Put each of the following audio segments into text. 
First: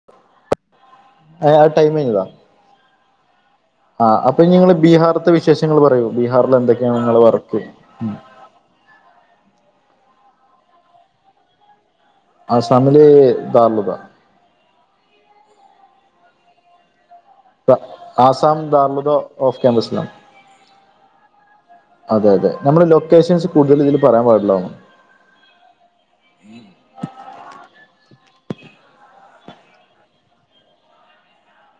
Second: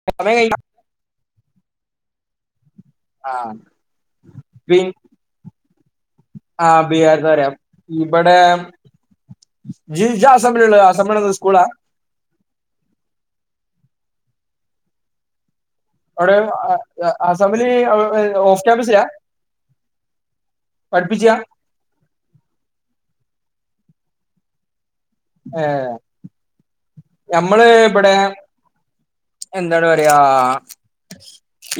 [unintelligible] അ എ ടൈം കഴിഞ്ഞതാ ആഹ് ആ അപ്പൊ ഇനി നിങ്ങൾ ബീഹാറ്ത്തെ വിശേഷങ്ങൾ പറയൂ ബീഹാറിൽ എന്തൊക്കെയാണ് നിങ്ങളെ വർക്ക് എം ജ്ജ് ജ്ജ് ആസാമിലുള്ളതാ ആസാമിലെ സ്കൂളാ ആസാമിൽ താലുക അവിടെ അ അസമില് ആസാം ഓഫ് ക്യാമ്പീസിലാ ദാർലുദ ഓഫ് ക്യാമ്പസിലാണ് പഠിപ്പിച്ച്യ അതെ അതെ നമ്മുടെ ലൊക്കേഷൻസ് കൂടുതൽ ഇതിൽ പറയാൻ പാടില്ലാന്ന്ണ് എ ഞമ്മള് ഇബടെ എന്താണ് പറയാ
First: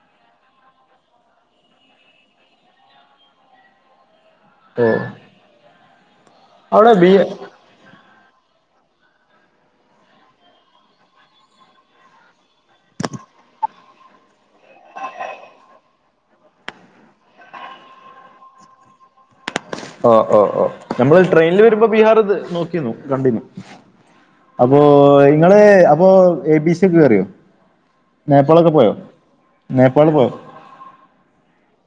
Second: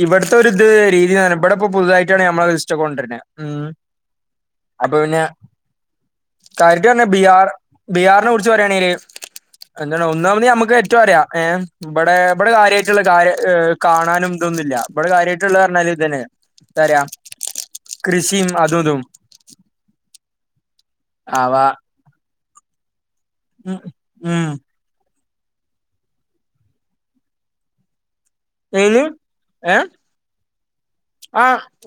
ഇവിടത്തെ ഒരു ഇത് രീതിന്ന് ഇവിടെ ഇപ്പോ പുതുതായിട്ടാണ് ഞമ്മളെ ഇഷ്ടൊക്കെ കൊണ്ടിരുന്നത് ഉം ഓ അപ്പൊ പിന്നെ കാര്യായിട്ട് അവിടെ പറഞ്ഞാ ബി ബിഹാർ ബീഹാറിനെ കുറിച്ച് പറയാണെങ്കില് എന്താണ് ഒന്നാമത് നമ്മക്ക് ഏറ്റവും അറിയാം ഏ ഇവിടെ ഇവിടെ കാര്യമായിട്ടുള്ള കാര്യ കാണാനും ഇതൊന്നുമില്ല ഇവിടെ കാര്യമായിട്ടുള്ള പറഞ്ഞാൽ ഇതെന്നെ എന്താ പറയാ കൃഷിയും അതുംതും ഓ ഓ നമ്മൾ ട്രെയിനിൽ ആവാ വരുമ്പോൾ ബീഹാർ ഇത് നോക്കിന്നു കണ്ടിന് ഉം ഉം അപ്പോ ഇങ്ങള് അപ്പോ എ ബി സിയൊക്കെ കേറിയോ നേപ്പാളൊക്കെ പോയോ ഏല് നേപ്പാൾ പോയോ? ആ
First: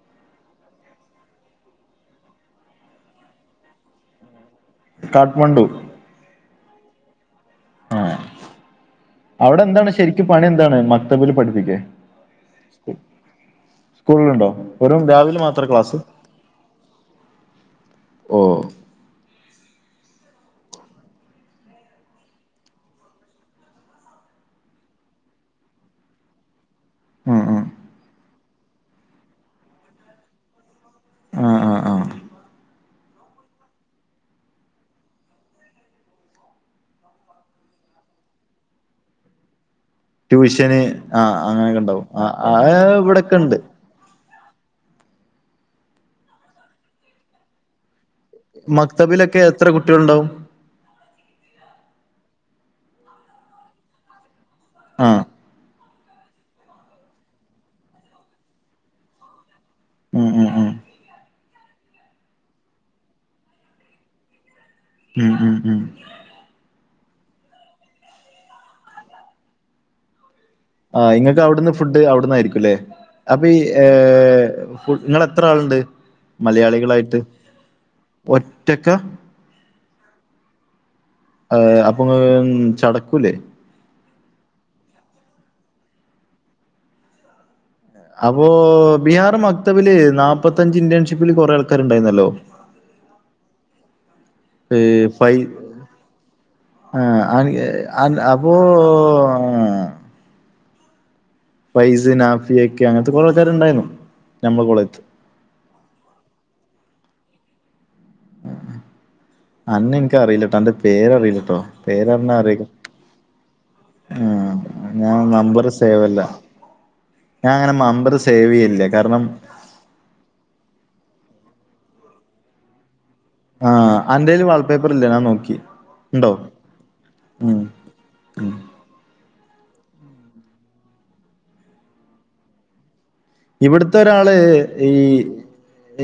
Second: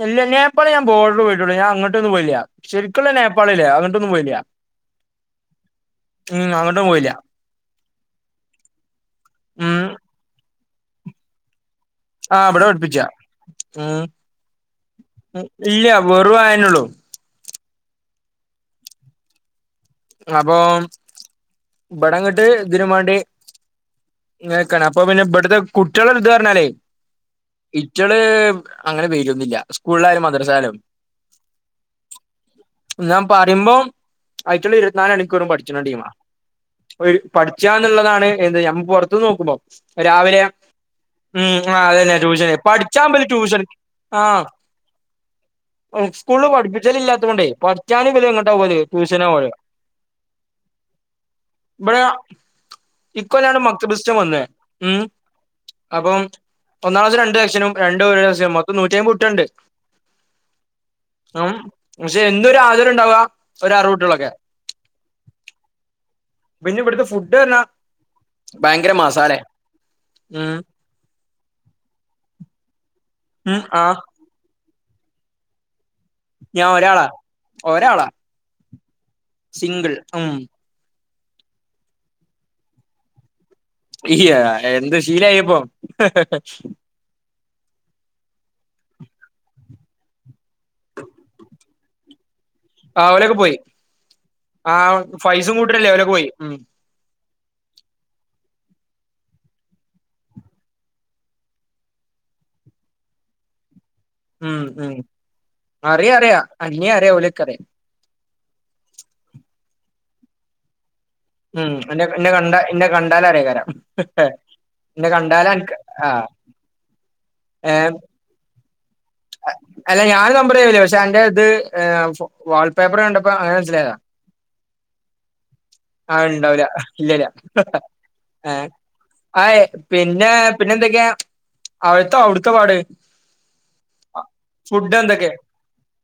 ഇല്ല നേപ്പാള് ഞാൻ ബോർഡർ പോയിട്ടുള്ളു ഞാൻ അങ്ങോട്ടൊന്നും പോയില്ല്യ ശരിക്കുള്ള നേപ്പാള് ലേ അങ്ങട്ടൊന്നും പോയില്ല. കാഠ്മണ്ഡൂ ഉം അങ്ങോട്ടും പോയില്ല ആ അവിടെ ഉം എന്താണ് ശരിക്കും പണി എന്താണ് മക്തബിൽ പഠിപ്പിക്കെ ആഹ് ഇവിടെ പഠിപ്പിച്ച ഉം സ്കൂള്ണ്ടോ വെറും രാവിലെ മാത്രേ ഇല്ല ക്ലാസ്? വെറും അയന്നള്ളൂ ഓഹ് അപ്പൊ ഇവ്ടങ്ങട്ട് ഇതിനും വേണ്ടി ങ്ങക്കാണ് അപ്പൊ പിന്നെ ഇവിടുത്തെ കുട്ടികള ഇത് ന്ന് പറഞ്ഞാല് ഉം ഉം ഇച്ചള് അങ്ങനെ പേരൊന്നില്ല സ്കൂളിലായാലും മദ്രസായാലും ആ ആ ആ ന്നാ പറിമ്പോ അയ്റ്റള് ഇര വറും പഠിച്ചണ ടീമാ ഒരു പഠിച്ചാന്നുള്ളതാണ് എന്ത് നമ്മക്ക് പൊറത്തു നോക്കുമ്പോ രാവിലെ ട്യൂഷന് ആ ഉം അങ്ങനെയൊക്കെ ആഹ് ഉണ്ടാവും അതന്നെ ആ ആ ട്യൂഷന് പഠിച്ചാ മ്പല് ഇവിടൊക്കെ ഉണ്ട് ട്യൂഷൻ ആ ഇസ്കൂളില് പഠിപ്പിച്ചല് ഇല്ലാത്ത കൊണ്ടേ ഞാന് പിന്നെങ്ങോട്ടാ പോല് ട്യൂഷനാ പോല് ട്ടികള്ണ്ടാവും ഇവിടെ ഇക്കൊല്ലാണ് മക്തബിസ്റ്റം വന്നെ ഉം ആ അപ്പം ഒന്നാമത്തെ രണ്ട് സെക്ഷനും രണ്ടും ഒരു സെഷനും മൊത്തം നൂറ്റിമ്പ കുട്ടികള്ണ്ട് ഉം ഉം ഉം ഉം പക്ഷെ എന്ത ഒരു ആജർ ഉണ്ടാവ ഒരു അറുകുട്ടികളൊക്കെ ഉം ഉം ഉം പിന്നെ ഇവിടുത്തെ ഫുഡ്ന്നാ ഭയങ്കര മസാലെ ഉം ആ നിങ്ങൾക്ക് അവിടുന്ന് ഫുഡ് അവിടുന്നയിരിക്കും അല്ലേ അപ്പൊ ഈ ഉം ആ ഏ നിങ്ങളെത്ര ആളുണ്ട് ഞാൻ ഒരാളാ മലയാളികളായിട്ട് ഒരാളാ ഒറ്റക്ക സിംഗിൾ ഉം അപ്പൊ ചടക്കൂല്ലേ ഇയ്യ എന്ത് ശീലയപ്പൊ അപ്പൊ ബിഹാർ മക്തവില് നാപത്തഞ്ച് ഇന്റേൺഷിപ്പില് കൊറേ ആൾക്കാര്ണ്ടായിരുന്നല്ലോ ആ അവലൊക്കെ പോയി ആ ഫൈസും കൂട്ടല്ലേ അവലൊക്കെ പോയി ആഹ അയി അ അപ്പോ ഫൈസൻ ആഫിയക്കെ അങ്ങനത്തെ കുറെ ആൾക്കാർ ഉണ്ടായിരുന്നു ഉം ഉം അറിയ അറിയാം അനിയെ അറിയ ഓലൊക്കെ അറിയാം അന്ന എനക്കറിയില്ലട്ടോ അന്റെ പേരറിയില്ല ഉം എന്നെ എന്നെ കണ്ട എന്നന്നെ കണ്ടാലും അറിയ രാം ആഹ് എന്നെ ഞാൻ നമ്പർ കണ്ടാലനക് ആ സേവല്ല [inaudible] ഞാൻ അങ്ങനെ നമ്പർ സേവ് ചെയ്യലില്ല കാരണം അല്ല ഞാൻ നമ്പർ ചെയൂല പക്ഷെ എന്റെ ഇത് വാൾപേപ്പർ കണ്ടപ്പ അങ്ങനെ മനസിലായതാ ആഹ് അന്റേൽ വാൾപേപ്പർ ഇല്ല ഞാൻ നോക്കി ആഹ ഉണ്ടോ ഉണ്ടാവൂല ഇല്ലല്ല ഉം ഉം എഹ് ഏ ആയി പിന്നെ പിന്നെ എന്തൊക്കെയാ അവിടുത്തെ അവിടുത്തെ പാട് ഇവിടത്തെ ഒരാള് ഈ ഫുഡ് എന്തൊക്കെ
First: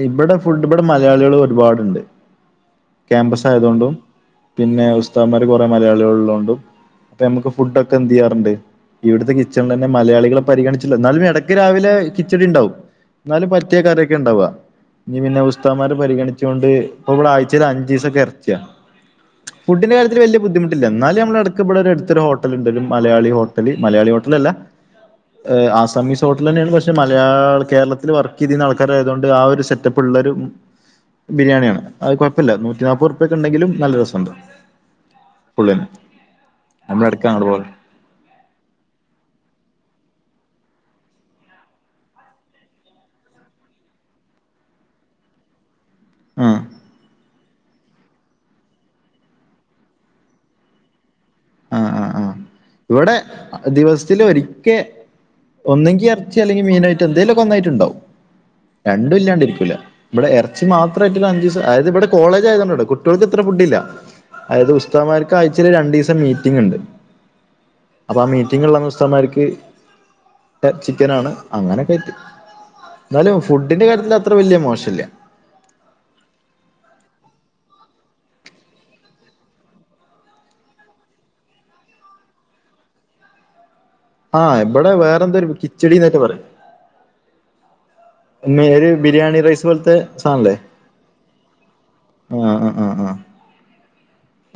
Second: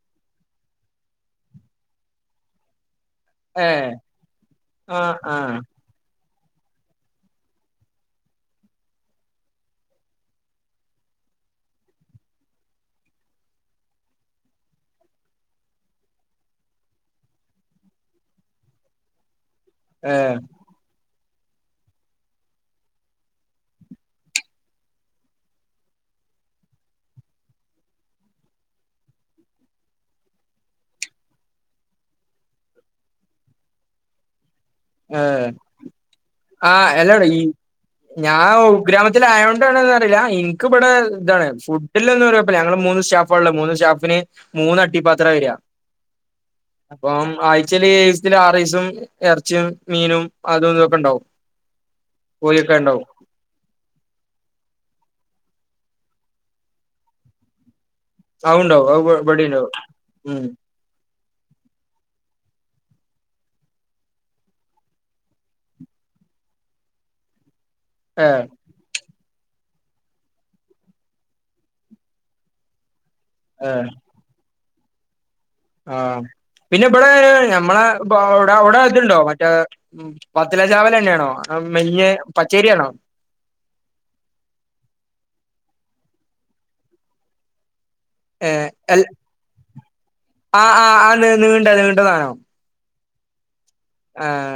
ഇവിടെ ഫുഡ് ഇവിടെ മലയാളികൾ ഒരുപാടുണ്ട് ക്യാമ്പസ് ഏഹ് ആയതോണ്ടും പിന്നെ ആഹ് ഉസ്താമ്മാര് ആഹ് കൊറെ മലയാളികള് ഉള്ളോണ്ടും അപ്പ നമുക്ക് ഫുഡൊക്കെ എന്ത് ചെയ്യാറുണ്ട് ഇവിടുത്തെ കിച്ചണ്ന്നെ മലയാളികളെ പരിഗണിച്ചില്ല എന്നാലും എടക്ക് രാവിലെ കിച്ചടി ഇണ്ടാവും എന്നാലും പറ്റിയ കറിയൊക്കെ ഇണ്ടാവാ ഇനി പിന്നെ ഉസ്താദ്മാരെ പരിഗണിച്ചുകൊണ്ട് ഇപ്പൊ ഇവിടെ ആഴ്ച്ചയിൽ അഞ്ചിസൊക്കെ ഇറച്ചിയാ ഫുഡിന്റെ കാര്യത്തില് ഏഹ് വല്ല്യ ബുദ്ധിമു ത്ത്ല്ല. ന്നാലും അമ്മളടക്ക് ഇവ്ടെ ഒരു അട്ത്തൊര് ഹോട്ടല്ണ്ട്. ഒര് മലയാളി ഹോട്ടല്. മലയാളി ഹോട്ടല് അല്ല. ഏ, ആസമീസ് ഹോട്ടലന്നേണ് ഫസ് ക്ഷെ മലയാള കേരളത്തില് വർക്ക് ചെയ്തിരുന്ന ആൾക്കാരെതൊണ്ട് ആ ഒരു സെറ്റപ്പ്ള്ളരു ബിരിയാണിയാണ്. അത് കൊഴപ്പല്ല. നൂറ്റിനാപ്പത് റുപ്പിയ ക്കണ്ടെങ്കിലും നല്ല രസണ്ട്. ഏ, ആ നമ്മുടെ എല്ലോടെ ഈ അടുക്കാണ് പോലെ ഞാൻ ഉൾ ഗ്രാമത്തിലാ യതോണ്ടാണോന്നറീല്ല. ഇൻക്ക് ഇബടെ താണ്. ഫുഡ് ഇല്ലല്ലപ്പ ഞങ്ങൾ മൂന്ന് സ്റ്റാഫാള്ള മൂന്ന് സ്റ്റാഫിന് മൂന്ന് അട്ടിപ്പാത്രം വരിക ആ അപ്പം ആഴ്ച്ചേല് സെത്തിന് ആറീസം എറ ച്ചും മീനും അതും തൊക്കെ ണ്ടാവും. ആ ആ ആ. ഇവ്ടെ ദിവസത്തില് ഒരിക്കെ ഒന്നെങ്കി എറച്ചി അല്ലെങ്കി മീയിനായിട്ട് എന്തേലൊക്കെ ഒന്നായിട്ട്ണ്ടാവും. അതുണ്ടാവും അത് ഇവിടെണ്ടാവും രണ്ടുല്ലാണ്ടിരിക്കൂല. ഇബ്ടെ ഉം എറച്ചി മാ ഇത്ര എര്ത്ത്ന്ന് അഞ്ചീസം അയായത് ഇവ്ടെ കോളേജായത് കൊണ്ടാട്ടോ. കുട്ടിയൊൾക്ക് ഇത്ര ഫുഡ്ല്ല. അതായത് ഉസ്താദ്മാർക്ക് ആയചെൽ രണ്ടീസം ലീ റ്റിങ്ങ്ണ്ട്. അപ്പ ആ ഏഹ് മീറ്റിംഗ്ള്ളന്ന് ഉസ്താദ്മാർക്ക് എ ചിക്കനാണ്. അങ്ങനൊക്കെ [unintelligible] ന്നാലും ഫുഡിന്റെ കാര്യത്തില ത്ര വലിയ മോശല്ല ആ. പിന്നെ ബടേ ഞമ്മളെ ഗോഡൗണ്‌ ത്‌ണ്ടോ. മറ്റേ. വത്തല ചാവലന്നെ ആണോ? അതോ മെൽഞ്ഞ പച്ചേരിയാണോ? ആ, ഇബടെ വേറെന്തൊരു കിച്ചിടി ന്നേറ്റെ പറിം. [inaudible] ഏ ഒരു അൽ ബിരിയാണി റൈസ് പോലത്തെ സാധനല്ലേ ആ ആ ആ നീ നീണ്ട നീണ്ട സാനം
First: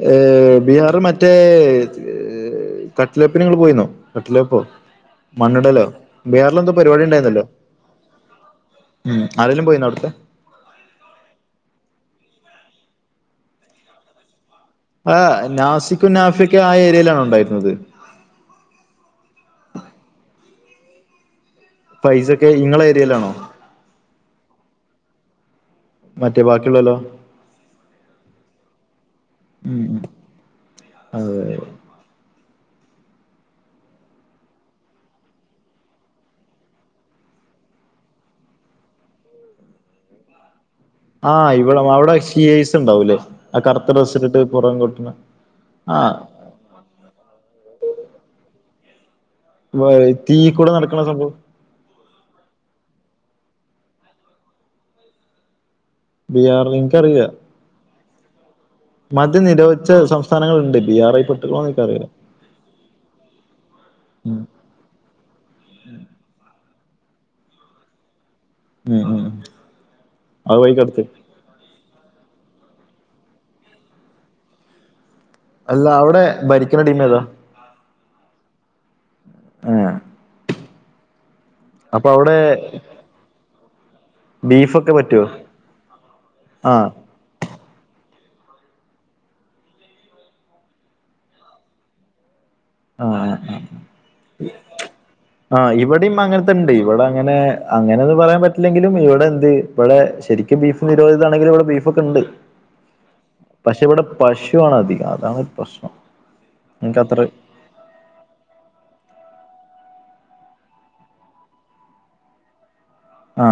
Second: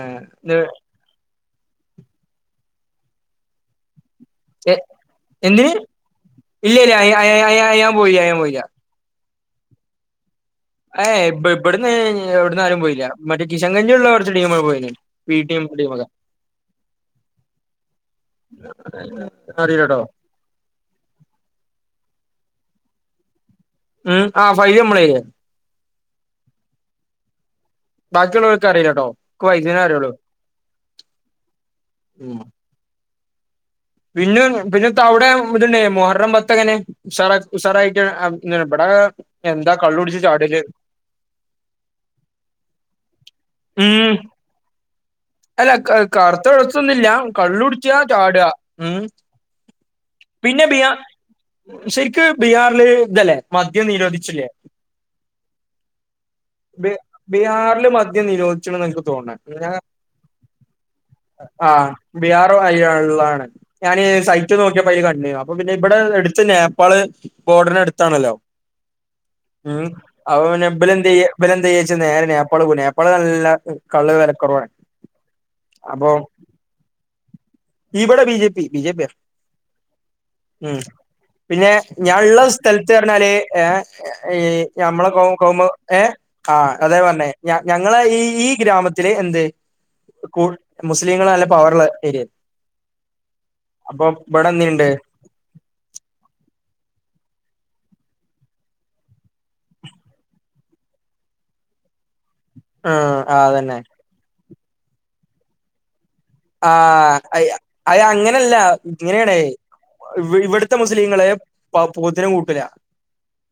ഏ. ബീഹാറ്ല് മറ്റേ കട്ടിലപ്പിനിങ്ങള് പോയിന്നോ? കട്ട്ലപ്പോ എന്തിന് മണ്ണ്ടലോ. ബീഹാറിലെന്തോ ഇല്ല ഇല്ല പരിപാടിണ്ടായിരുന്നല്ലോ. ഞാൻ പോയില്ല ഞാൻ പോയില്ല ഉം. ആരേലും പോയിനോ അവ്ടുത്തെ. ഏ ഇ ഇബ്ട്ന്ന് എവിടന്ന് ആയാലും പോയില്ല മറ്റേ കിഷൻകഞ്ചി ഉള്ള കുറച്ച് ടീം പോയിനീ ആ പി നാസിക്കും നാഫിക്കു ആ ഏരിയയിലാണോ ണ്ടായിരുന്നത്? [unintelligible] അറീലട്ടോ. പൈസട്ടിയ ഇങ്ങളെ ഏരിയയിലാണോ? ഉം. ആ. ഫൈ [unintelligible] മ്മളേ മറ്റേ ബാക്കിയുള്ളോലോ? ബാക്കിയുള്ളവർക്ക് അറിയിലട്ടോ. ക്ക്‌ ഉം വൈദ്യേരേ ഉം അറിയള്ളു. അതെ ഉം. പിന്ന് പിന്നെ ത അവിടെ ഇതുണ്ടേ മൊഹർം പത്തങ്ങനെ? ഉസാറ ഉസാറായിറ്റ് അം [unintelligible] ഇബടേ എന്താ കള്ള് കുടിച് ചാടെല് ആഹ്, ഇവിടെ അവിടെ സി ഐസ് ഉണ്ടാവുല്ലേ. ആ കറുത്ത ഉം ഡ്രസ് ഇട്ടിട്ട് പൊറംറം കൊട്ട്ണ. അല്ല ക കറ്ത്ത ഡ്രെസ്സൊന്നുല്ല. കള്ളുട്ച്ച. ചാട്അ. ഉം വാ, തീ പിന്നെ കൂടെ ബിയാ നടക്ക്ണ സംഭവം. ശരിക്ക് ബീഹാറില് ഇതല്ലേ മദ്യം നിരോധിച്ചില്ലേ? ബീഹാറിൽ ബി എനിക്കറിയില്ല ബീഹാറില് മദ്യം നിരോധിച്ക്ക്ണ്ന്ന് അനക്ക് തോന്നുട ഞാൻ സ്ഥാനങ്ങളൾണ്ട് ബി ആർ ആ, ബീഹാറൊ അയ [unintelligible] ള്ളാണ്. ഞാന് ഉം സൈറ്റ് നോ [unintelligible] പ അയില് കണ്ട്. അപ്പ പിന്നെ ഇബ്ടെ എട്ത്തന്നെ നേപ്പാള് ബോർഡറ് അട്ത്താണല്ലോ. ഉം ഉം ഉം. അത് അവവിന്നെ വഴിക്കടുത്ത് ബെല്ന്തയ്യ? പിന്നെ എന്ത്ച്ച നേരെ നേപ്പാൾ നേപ്പാൾ കണ്ടിട്ടില്ലല്ലോ കള്ള് വിലക്കുറവാണ് അല്ല, അവ്ടെ ഭരിക്ക്ണ ടീമ് ഏതാ? ഈവിടെ ബീ. ജെപി. ബി. ജെ. പിയ ഏ ഉം. പിന്നെ അപ്പൊ അവിടെ ഞാൻള്ള സ്ഥലത്ത് അറഞ്ഞാല് ഏ ഈ ബീഫൊക്കെ നമ്മളെ കോ പറ്റുവോ കോമ്പ ഏ ആഹ് ആ അതെ പറഞ്ഞെ ഞ ഞങ്ങളെ ഈ ഈ ഗ്രാമത്തില് എന്ത് കു മുസ്ലിങ്ങൾ നല്ല പവറ്ള്ള ഏരിയ ആ ആ അപ്പൊ ഇവിടെ എന്ത്ണ്ട് ആഹ് ഇവിടെയും അങ്ങനത്തെ ഇണ്ട് ആ ഇവിടെ അങ്ങനെ അങ്ങനെന്ന് പറയാൻ പറ്റില്ലെങ്കിലും ഇവിടെ എന്ത് ഇവിടെ ശരിക്കും ബീഫ് നിരോധിതമാണെങ്കും ഇവിടെ ബീഫൊക്കെണ്ട് ആഹ് അതന്നെ പക്ഷെ ഇവിടെ പശ്വാണ് അധികം അതാണ് പ്രശ്നം എനിക്ക് ആഹ് അത്ര അയ് അയ് അങ്ങനല്ല ഇങ്ങനെയാണേ ഇവിടുത്തെ മുസ്ലിങ്ങളെ പ പോത്തിനെ കൂട്ടൂല ആ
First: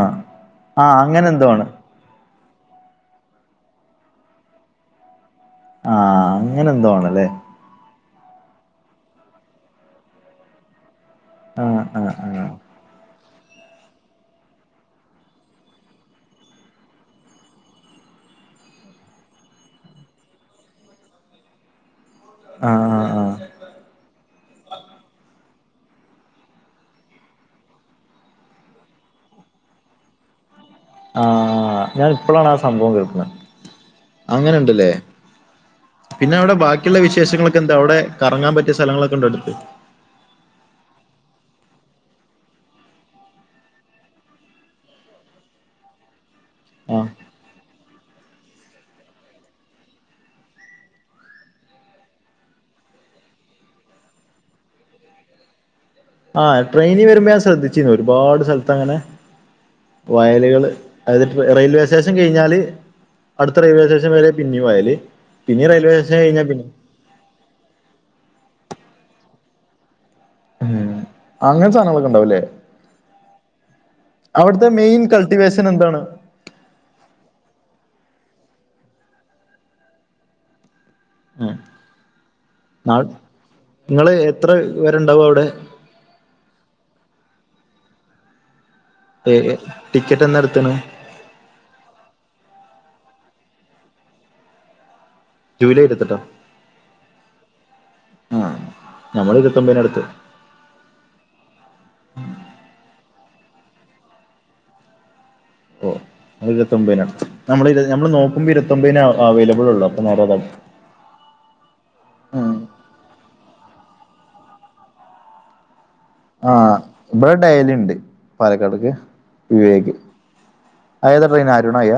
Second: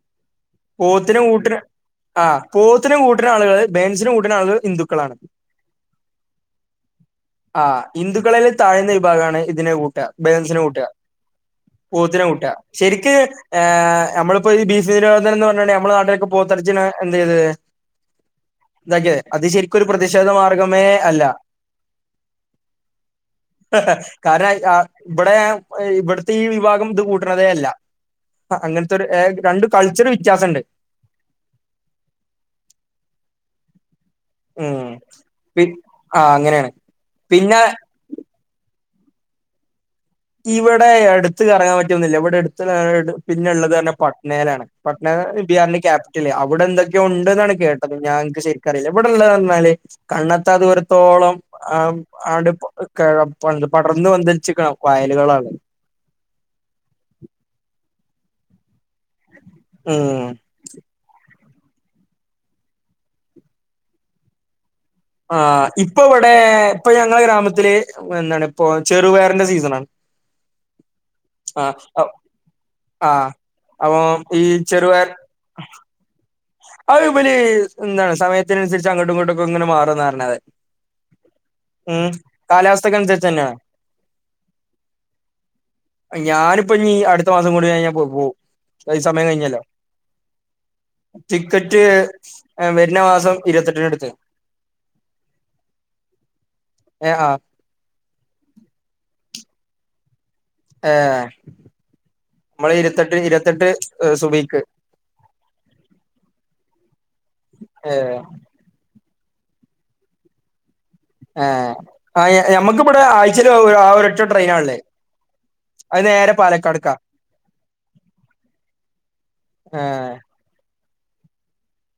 ആ പോത്തിന അങ്ങനെ എന്തോ ഊട്ടിന് ആണ് ആഹ് പോത്തിനു കൂട്ടിന ആളുകള് ബേൻസിനും കൂട്ട്ണ ആളുകൾ ഹിന്ദുക്കളാണ് ആഹ് അങ്ങനെന്തോ ആണല്ലേ ആഹ് ഹിന്ദുക്കളെ താഴ്ന്ന വിഭാഗമാണ് ഇതിനെ കൂട്ട ബേദൻസിനെ കൂട്ട ആ ആ പോത്തിനെ ആ കൂട്ട ശെരിക്ക് ഏഹ് നമ്മളിപ്പോ ഈ ബീഫ് നിരോധന എന്ന് പറഞ്ഞെ നമ്മളെ നാട്ടിലൊക്കെ പോത്തെരച്ചി എന്ത് ചെയ്ത് ഇതക്കെ അത് ശരിക്കൊരു പ്രതിഷേധ മാർഗമേ അല്ല ആഹ് കാരണ ഇവിടെ ഇവിടുത്തെ ഈ വിഭാഗം ഇത് കൂട്ടണതേ അല്ല ആഹ് അങ്ങൻത്തൊരു ഏ രണ്ട് കൾച്ചർ വ്യത്യാസംണ്ട് ആഹ് ഞാൻ ഇപ്പളാണ് ആഹ് സംഭവം കേൾക്കുന്നത് അങ്ങനെണ്ട്ല്ലേ ഉം. പി- ആ പിന്നെ അവിടെ അങ്ങനെയാണ്. ബാക്കിയുള്ള വിശേഷങ്ങളൊക്കെ പിന്നെ എന്താ അവിടെ കറങ്ങാൻ പറ്റിയ സ്ഥലങ്ങളൊക്കെ ഉണ്ട അടുത്ത് ഇവിടെ അടുത്ത് കറങ്ങാൻ പറ്റൊന്നില്ല ഇവിടെ അടുത്ത പിന്നെള്ളത് പറഞ്ഞ പട്നയിലാണ് പട്ന ബിഹാറിന്റെ ക്യാപിറ്റല് അവിടെ എന്തൊക്കോ ആഹ് ണ്ടെന്നാണ് കേട്ടത് ഞാൻക്ക് ശരിക്കറിയില്ല ഇവിടെള്ളേന്നർഞ്ഞാല് കണ്ണെത്താ ദൂരത്തോളം അ ആട് കേഴം പടർന്ന് പന്തലിച്ചിക്കണം വയലുകളാണ് ആഹ് ട്രെയിനി വരുമ്പോ ഞാൻ ശ്രദ്ധിച്ചിന്നു ഒരുപാട് സ്ഥലത്ത് അങ്ങനെ ഉം വയലുകള് അത് റെയിൽവേ സ്റ്റേഷൻ കഴിഞ്ഞാല് അടുത്ത റെയിൽവേ സ്റ്റേഷൻ വരെ പിന്നേം വയല് പിന്നെ ആഹ് റെയിൽവേ ഇപ്പ സ്റ്റേഷൻ ഇവിടെ കഴിഞ്ഞാ പിന്നെ ഇപ്പൊ ഞങ്ങള ഗ്രാമത്തില് എന്താണ് ഇപ്പൊ ചെറുപയറിന്റെ സീസണാണ്ട് ഉം അ അങ്ങനത്തെ ഔ സാധനങ്ങളൊക്കെ ഉണ്ടാവുംല്ലേ ആഹ് അപ്പൊ ഈ ചെറപയറ് ഇ വേഷനെന്താണ്? അഅ്പലി എന്താണ് സമയത്തിനനുസരിച്ച് അങ്ങോട്ടു ഇങ്ങോട്ടൊക്കെ ഇങ്ങനെ മാറുംന്നറഞ്ഞത് ഉം ഉം കാലാവസ്ഥക്കനുസരിച്ചന്നെ ങ്ങള് എത്ര വരുണ്ടാവും അവിടെ ഞാനിപ്പോ ഇനി അടുത്ത മാസം കൂടി കയിഞാ പോ പോവും ഈ സമയം ഏഹ് കഴിഞ്ഞല്ലോ ടിക്കറ്റ് എന്നാ എടുത്ത്ണ് ടിക്കറ്റ് വരുന്ന മാസം ഇരുപത്തെട്ടിനെടുത്ത് ജൂലൈ ഇരുവത്തെട്ടോ ഏ ആ ആഹ് ഞമ്മള് ഇരുപത്തൊമ്പനടുത്തു ഏഹ് മ്മള് ഇരുവത്തെട്ട് ഇരുവത്തെട്ട് സുബീക്ക് ഒ അത് ഇരുപത്തൊമ്പതിനാ നമ്മള് ഏ നമ്മള് നോക്കുമ്പോ ഇരുത്തൊമ്പതിനാ അവൈലബിൾ ഉള്ളു അപ്പൊ [unintelligible] ഏഹ് ആഹ് ഉം ഞമ്മക്കിബടെ ആഴ്ച ല് ആ ഒരറ്റ ട്രെയിനാള്ളെ ആഹ് ഇവിടെ ഡയലിണ്ട് പാലക്കാട്ക്ക് ഏ വിവേക് അതേതാ ട്രയിനരുണയ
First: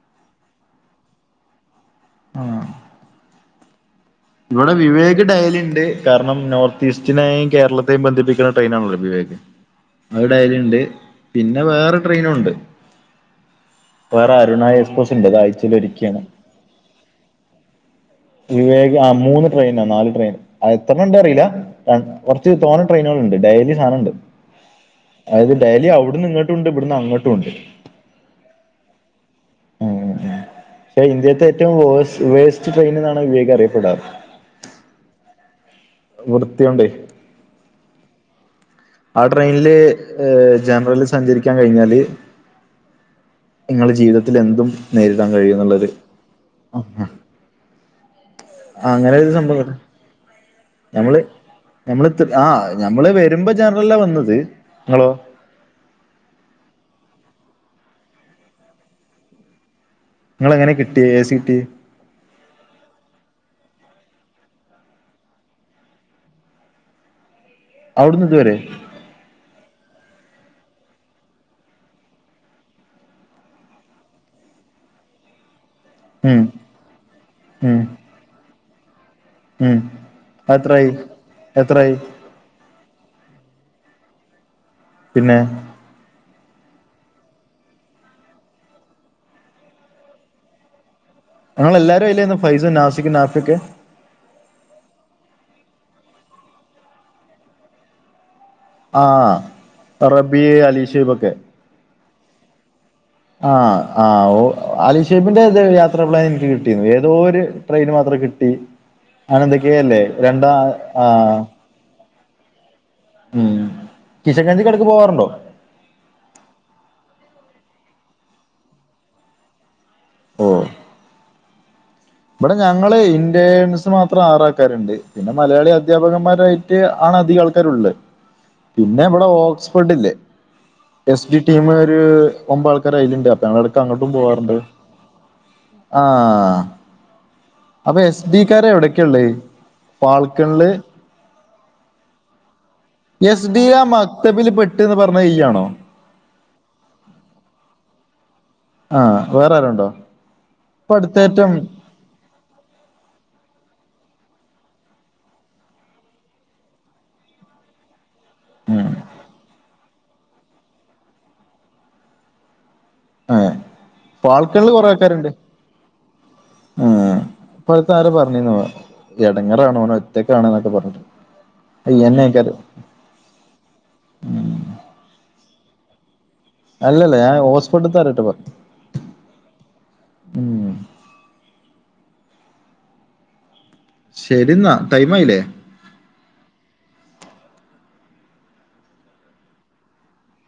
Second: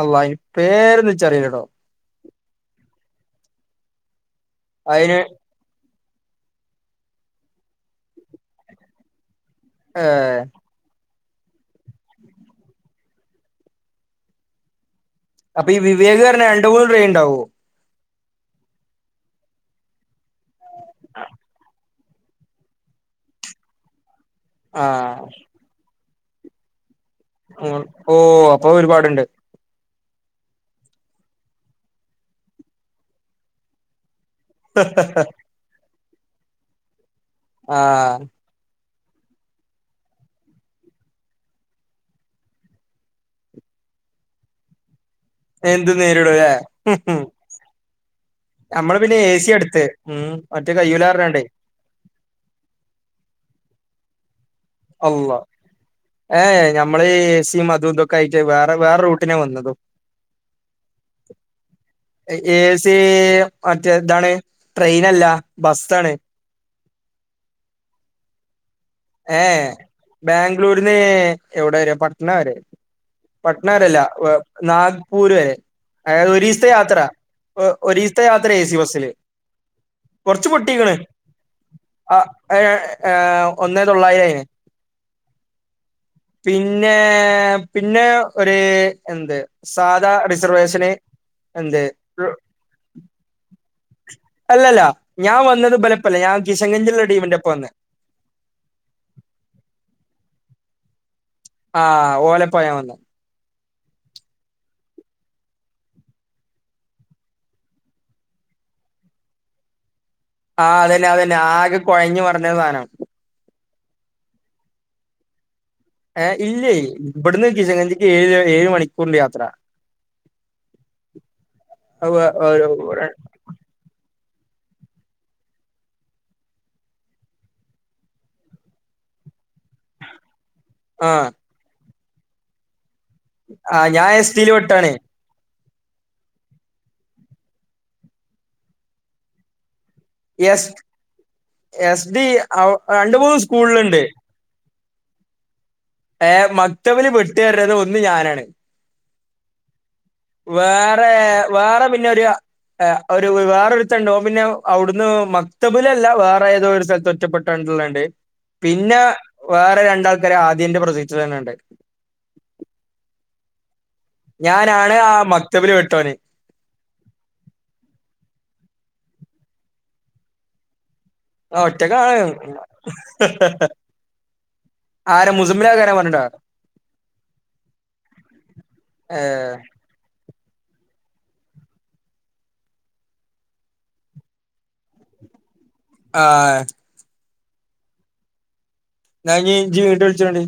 അല്ലാഹ് ഈ പേരന്നുൻച്ചറില്ലടോ ആഹ് ഇവിടെ അയിന് വിവേക് ഡയലിണ്ട് കാരണം നോർത്ത് ഈസ്റ്റിനെയും കേരളത്തെയും ബന്ധിപ്പിക്കുന്ന ടെയിനാണല്ലോ വിവേക് ഏ ഡെയ്ലിണ്ട് പിന്നെ വേറെ ട്രെയിനുണ്ട് വേറെ അരുണ എക്സ്പ്ര അപ്പൊ ഈ വിവേക്ന്നർഞ്ഞ രണ്ട് മൂന്ന് ട്രയിൻണ്ടാവോ? വിവേക് ആഹ് മൂന്ന് ട്രെയിനാ നാല് ട്രെയിൻ ആഹ് എത്രണംണ്ട്അറീല രം കൊർച്ച് തോന്നെ ട്രെയിനാള്ണ്ട് ഡെയ്ലി സാനണ്ട്. ആ അയ്ത് ഡെയ്ലി അവ്ട്ന്ന് ഇങ്ങട്ടുണ്ട് ഇവട്ന്ന് അങ്ങ ഉം ഓ അപ്പൊ ഒരുപാടുണ്ട്. ഉം യേ ഇന്ത്യേത്തെ ഏറ്റും വോയ്സ് വേസ്റ്റ് ട്രെയ്ന്ന്നാണ് വിവേകറിയപ്പെടാറ്. ഹ ഹ ഹ വൃത്തിയുണ്ടേ ആഹ് ആ ട്രെയ്ന്ല് ഹ് ജനറൽല് സഞ്ചരിക്കാൻ കഴിഞ്ഞാല് നിങ്ങള് ജീവിതത്തിൽ എന്തും നേരിടാൻ കഴിയും ന്ന്ള്ളൊരു എന്തും നേരിടും ഉം ഉം അല്ലേ നമ്മള് പിന്നെ ഒരു ഏ സി സംഭവം എടുത്ത് ഉം മറ്റേകയ്യൂ ലാർഞ്ഞ്കാണ്ട്. നമ്മൾ ഇത് ആഹ് ഞമ്മള് വരുമ്പോ ജനറൽലാ വന്നത് നിങ്ങളോ അളളാഹ് ഏയേ നമ്മള് ഏ സിം അതൂം തൊക്കെ ആയിട്ട് വേറെ വേറെ റൂട്ടിനാ വന്നതും. ങ്ങൾ എങ്ങനെ കിട്ടി എ സി കിട്ടി? എ സി മറ്റേതാണ് ട്രെയിനല്ല, ബസ്സാണ്. അവിട്ന്ന് ത് വരെ. ഏയേ ബാംഗ്ലൂര്ന്ന് എവിടെരെ പട്ട്ണ വരെ. പട്നെരല്ല വഹ് നാഗ്പൂര് വരെ. അതാത് ഉം ഒരീസ്ത്തെ യാത്ര ഒ ഉം ഒരീസ്ത്തെ യാത്ര ഏ സി ബസ്സില്. ഉം കൊർച്ച് പൊട്ടീക്ണ്ണ അതെത്രായി എത്രായി ആഹ് ഏ ഏ ഒന്നേതൊള്ളായിരേര്ന് പിന്നെ. പിന്നേ പിന്നെ ഒരു എന്ത് സാധാ റിസർവേഷന് ങ്ങൾ എന്ത് എല്ലാരും അയ്ലേന്ന് ഫൈസ് നാസിക് നാഫിക്ക്. അല്ലല്ല ഞാവന്നത് ഇബലപ്പല്ല ഞാൻ കിഷൻഗഞിള്ള ടീമിന്റൊപ്പാവന്നത്. ആഹ് റബിഹ് അലിഷൈ ബൊക്കെ. ആഹ് ഓലപ്പാഞാവന്ന്. ആഹ് ആഹ്ഒ അലിഷൈബിന്റെ യാത്ര പ്ലാൻ എനിക്ക് കിട്ടീന് ഏതോ ഒരു ട്രെയിന് മാത്രം കിട്ടി അങ്ങനെ ന്തൊക്കേയല്ലേ രണ്ടാ ആഹ് കൊഴ്ഞ്ഞ് മറിഞ്ഞ്സാനം. ഉം കിഷൻഗഞ്ജിക്കെട്ക്ക് പോവാറുണ്ടോ? ഏയ് ഇല്ലേയ് ഇവട്ന്ന് കിഷംഗഞ്ജി ക്ക് ഏഴ് ഏഴ് മണിക്കൂറ്ണ്ട് യാത്ര. ഓഹ് ഇപടെ ഞങ്ങളേം ൻസ് മാത്രം ആറ് ആൾക്കാര്ണ്ട്. പിന്നെ മലയാളി അധ്യാപകന്മാരായിട്ട് ആണ് അധികംആൾക്കാരുള്ള്. പിന്നെ ഇവടെ ഓക്സ്ഫോർഡില്ലേ എസ് ആഹ് ഡി ടീമ് ഒരു ഒമ്പത് ആൾക്കാര്അയ്ല്ണ്ട്. ങ്ങളട്ക്ക് ആഹ് ഞാൻ അങ്ങട്ടും എസ് ടിയിൽ പോവാറുണ്ട് പെട്ടാണ് ആഹ് അപ്പൊ എസ് ഡിക്കാര്എവിടൊക്കെള്ളേ? എസ് എസ് ഡി അവ് അ എസ് ഡി ആ മക്തബിൽ പെട്ട്ന്ന് പറഞ്ഞ് ഇയ്യാണോ? ഏഹ് മക്തബിൽ പെട്ട്അർഞ്ഞത്ഒന്ന് ഞാനാണ്. ആഹ് വേറെ ആരേംണ്ടോ? വേറേ വേറെ പിന്നൊരു അ അ് ഒരു വേറൊരുത്തൻണ്ട്. ഓപിന്നെ അവ്ടുന്ന് മക്തബിലല്ല വേറെതോ ഒരു സ്ഥലത്ത് ഒറ്റപ്പെട്ട് ല്ണ്ട് ഉം പിന്നെ വേറെ രണ്ടാൾക്കാര് ആദ്യന്റെ പ്രൊസിക്റ്റിലെന്നെണ്ട്. ഏഹ് ഫാൾക്കണില് ഞാനാണ് ആ മക്തബിൽ പെട്ടോന്. ഉം പ്പത്ത് ആരോ പർഞ്ഞീന് എടങ്ങേറാണ് ഓന് ഒറ്റക്കാണ്ന്നൊക്കെ പറഞ്ഞി ആ ഒറ്റക്കാണ് ആരെ മുസബിൽ കാരെ പറ ഞ്ഞിട. അല്ലല്ല ഞാൻ ഓസ്പോടുത്താറിട്ട്പോ ഏഹ് ശരി ന്നാ ടൈം ആ യിലെ ആഹ്‌ ഞനീ ജ് ഇങ്ങോട്ട് വിളിച്ചോടി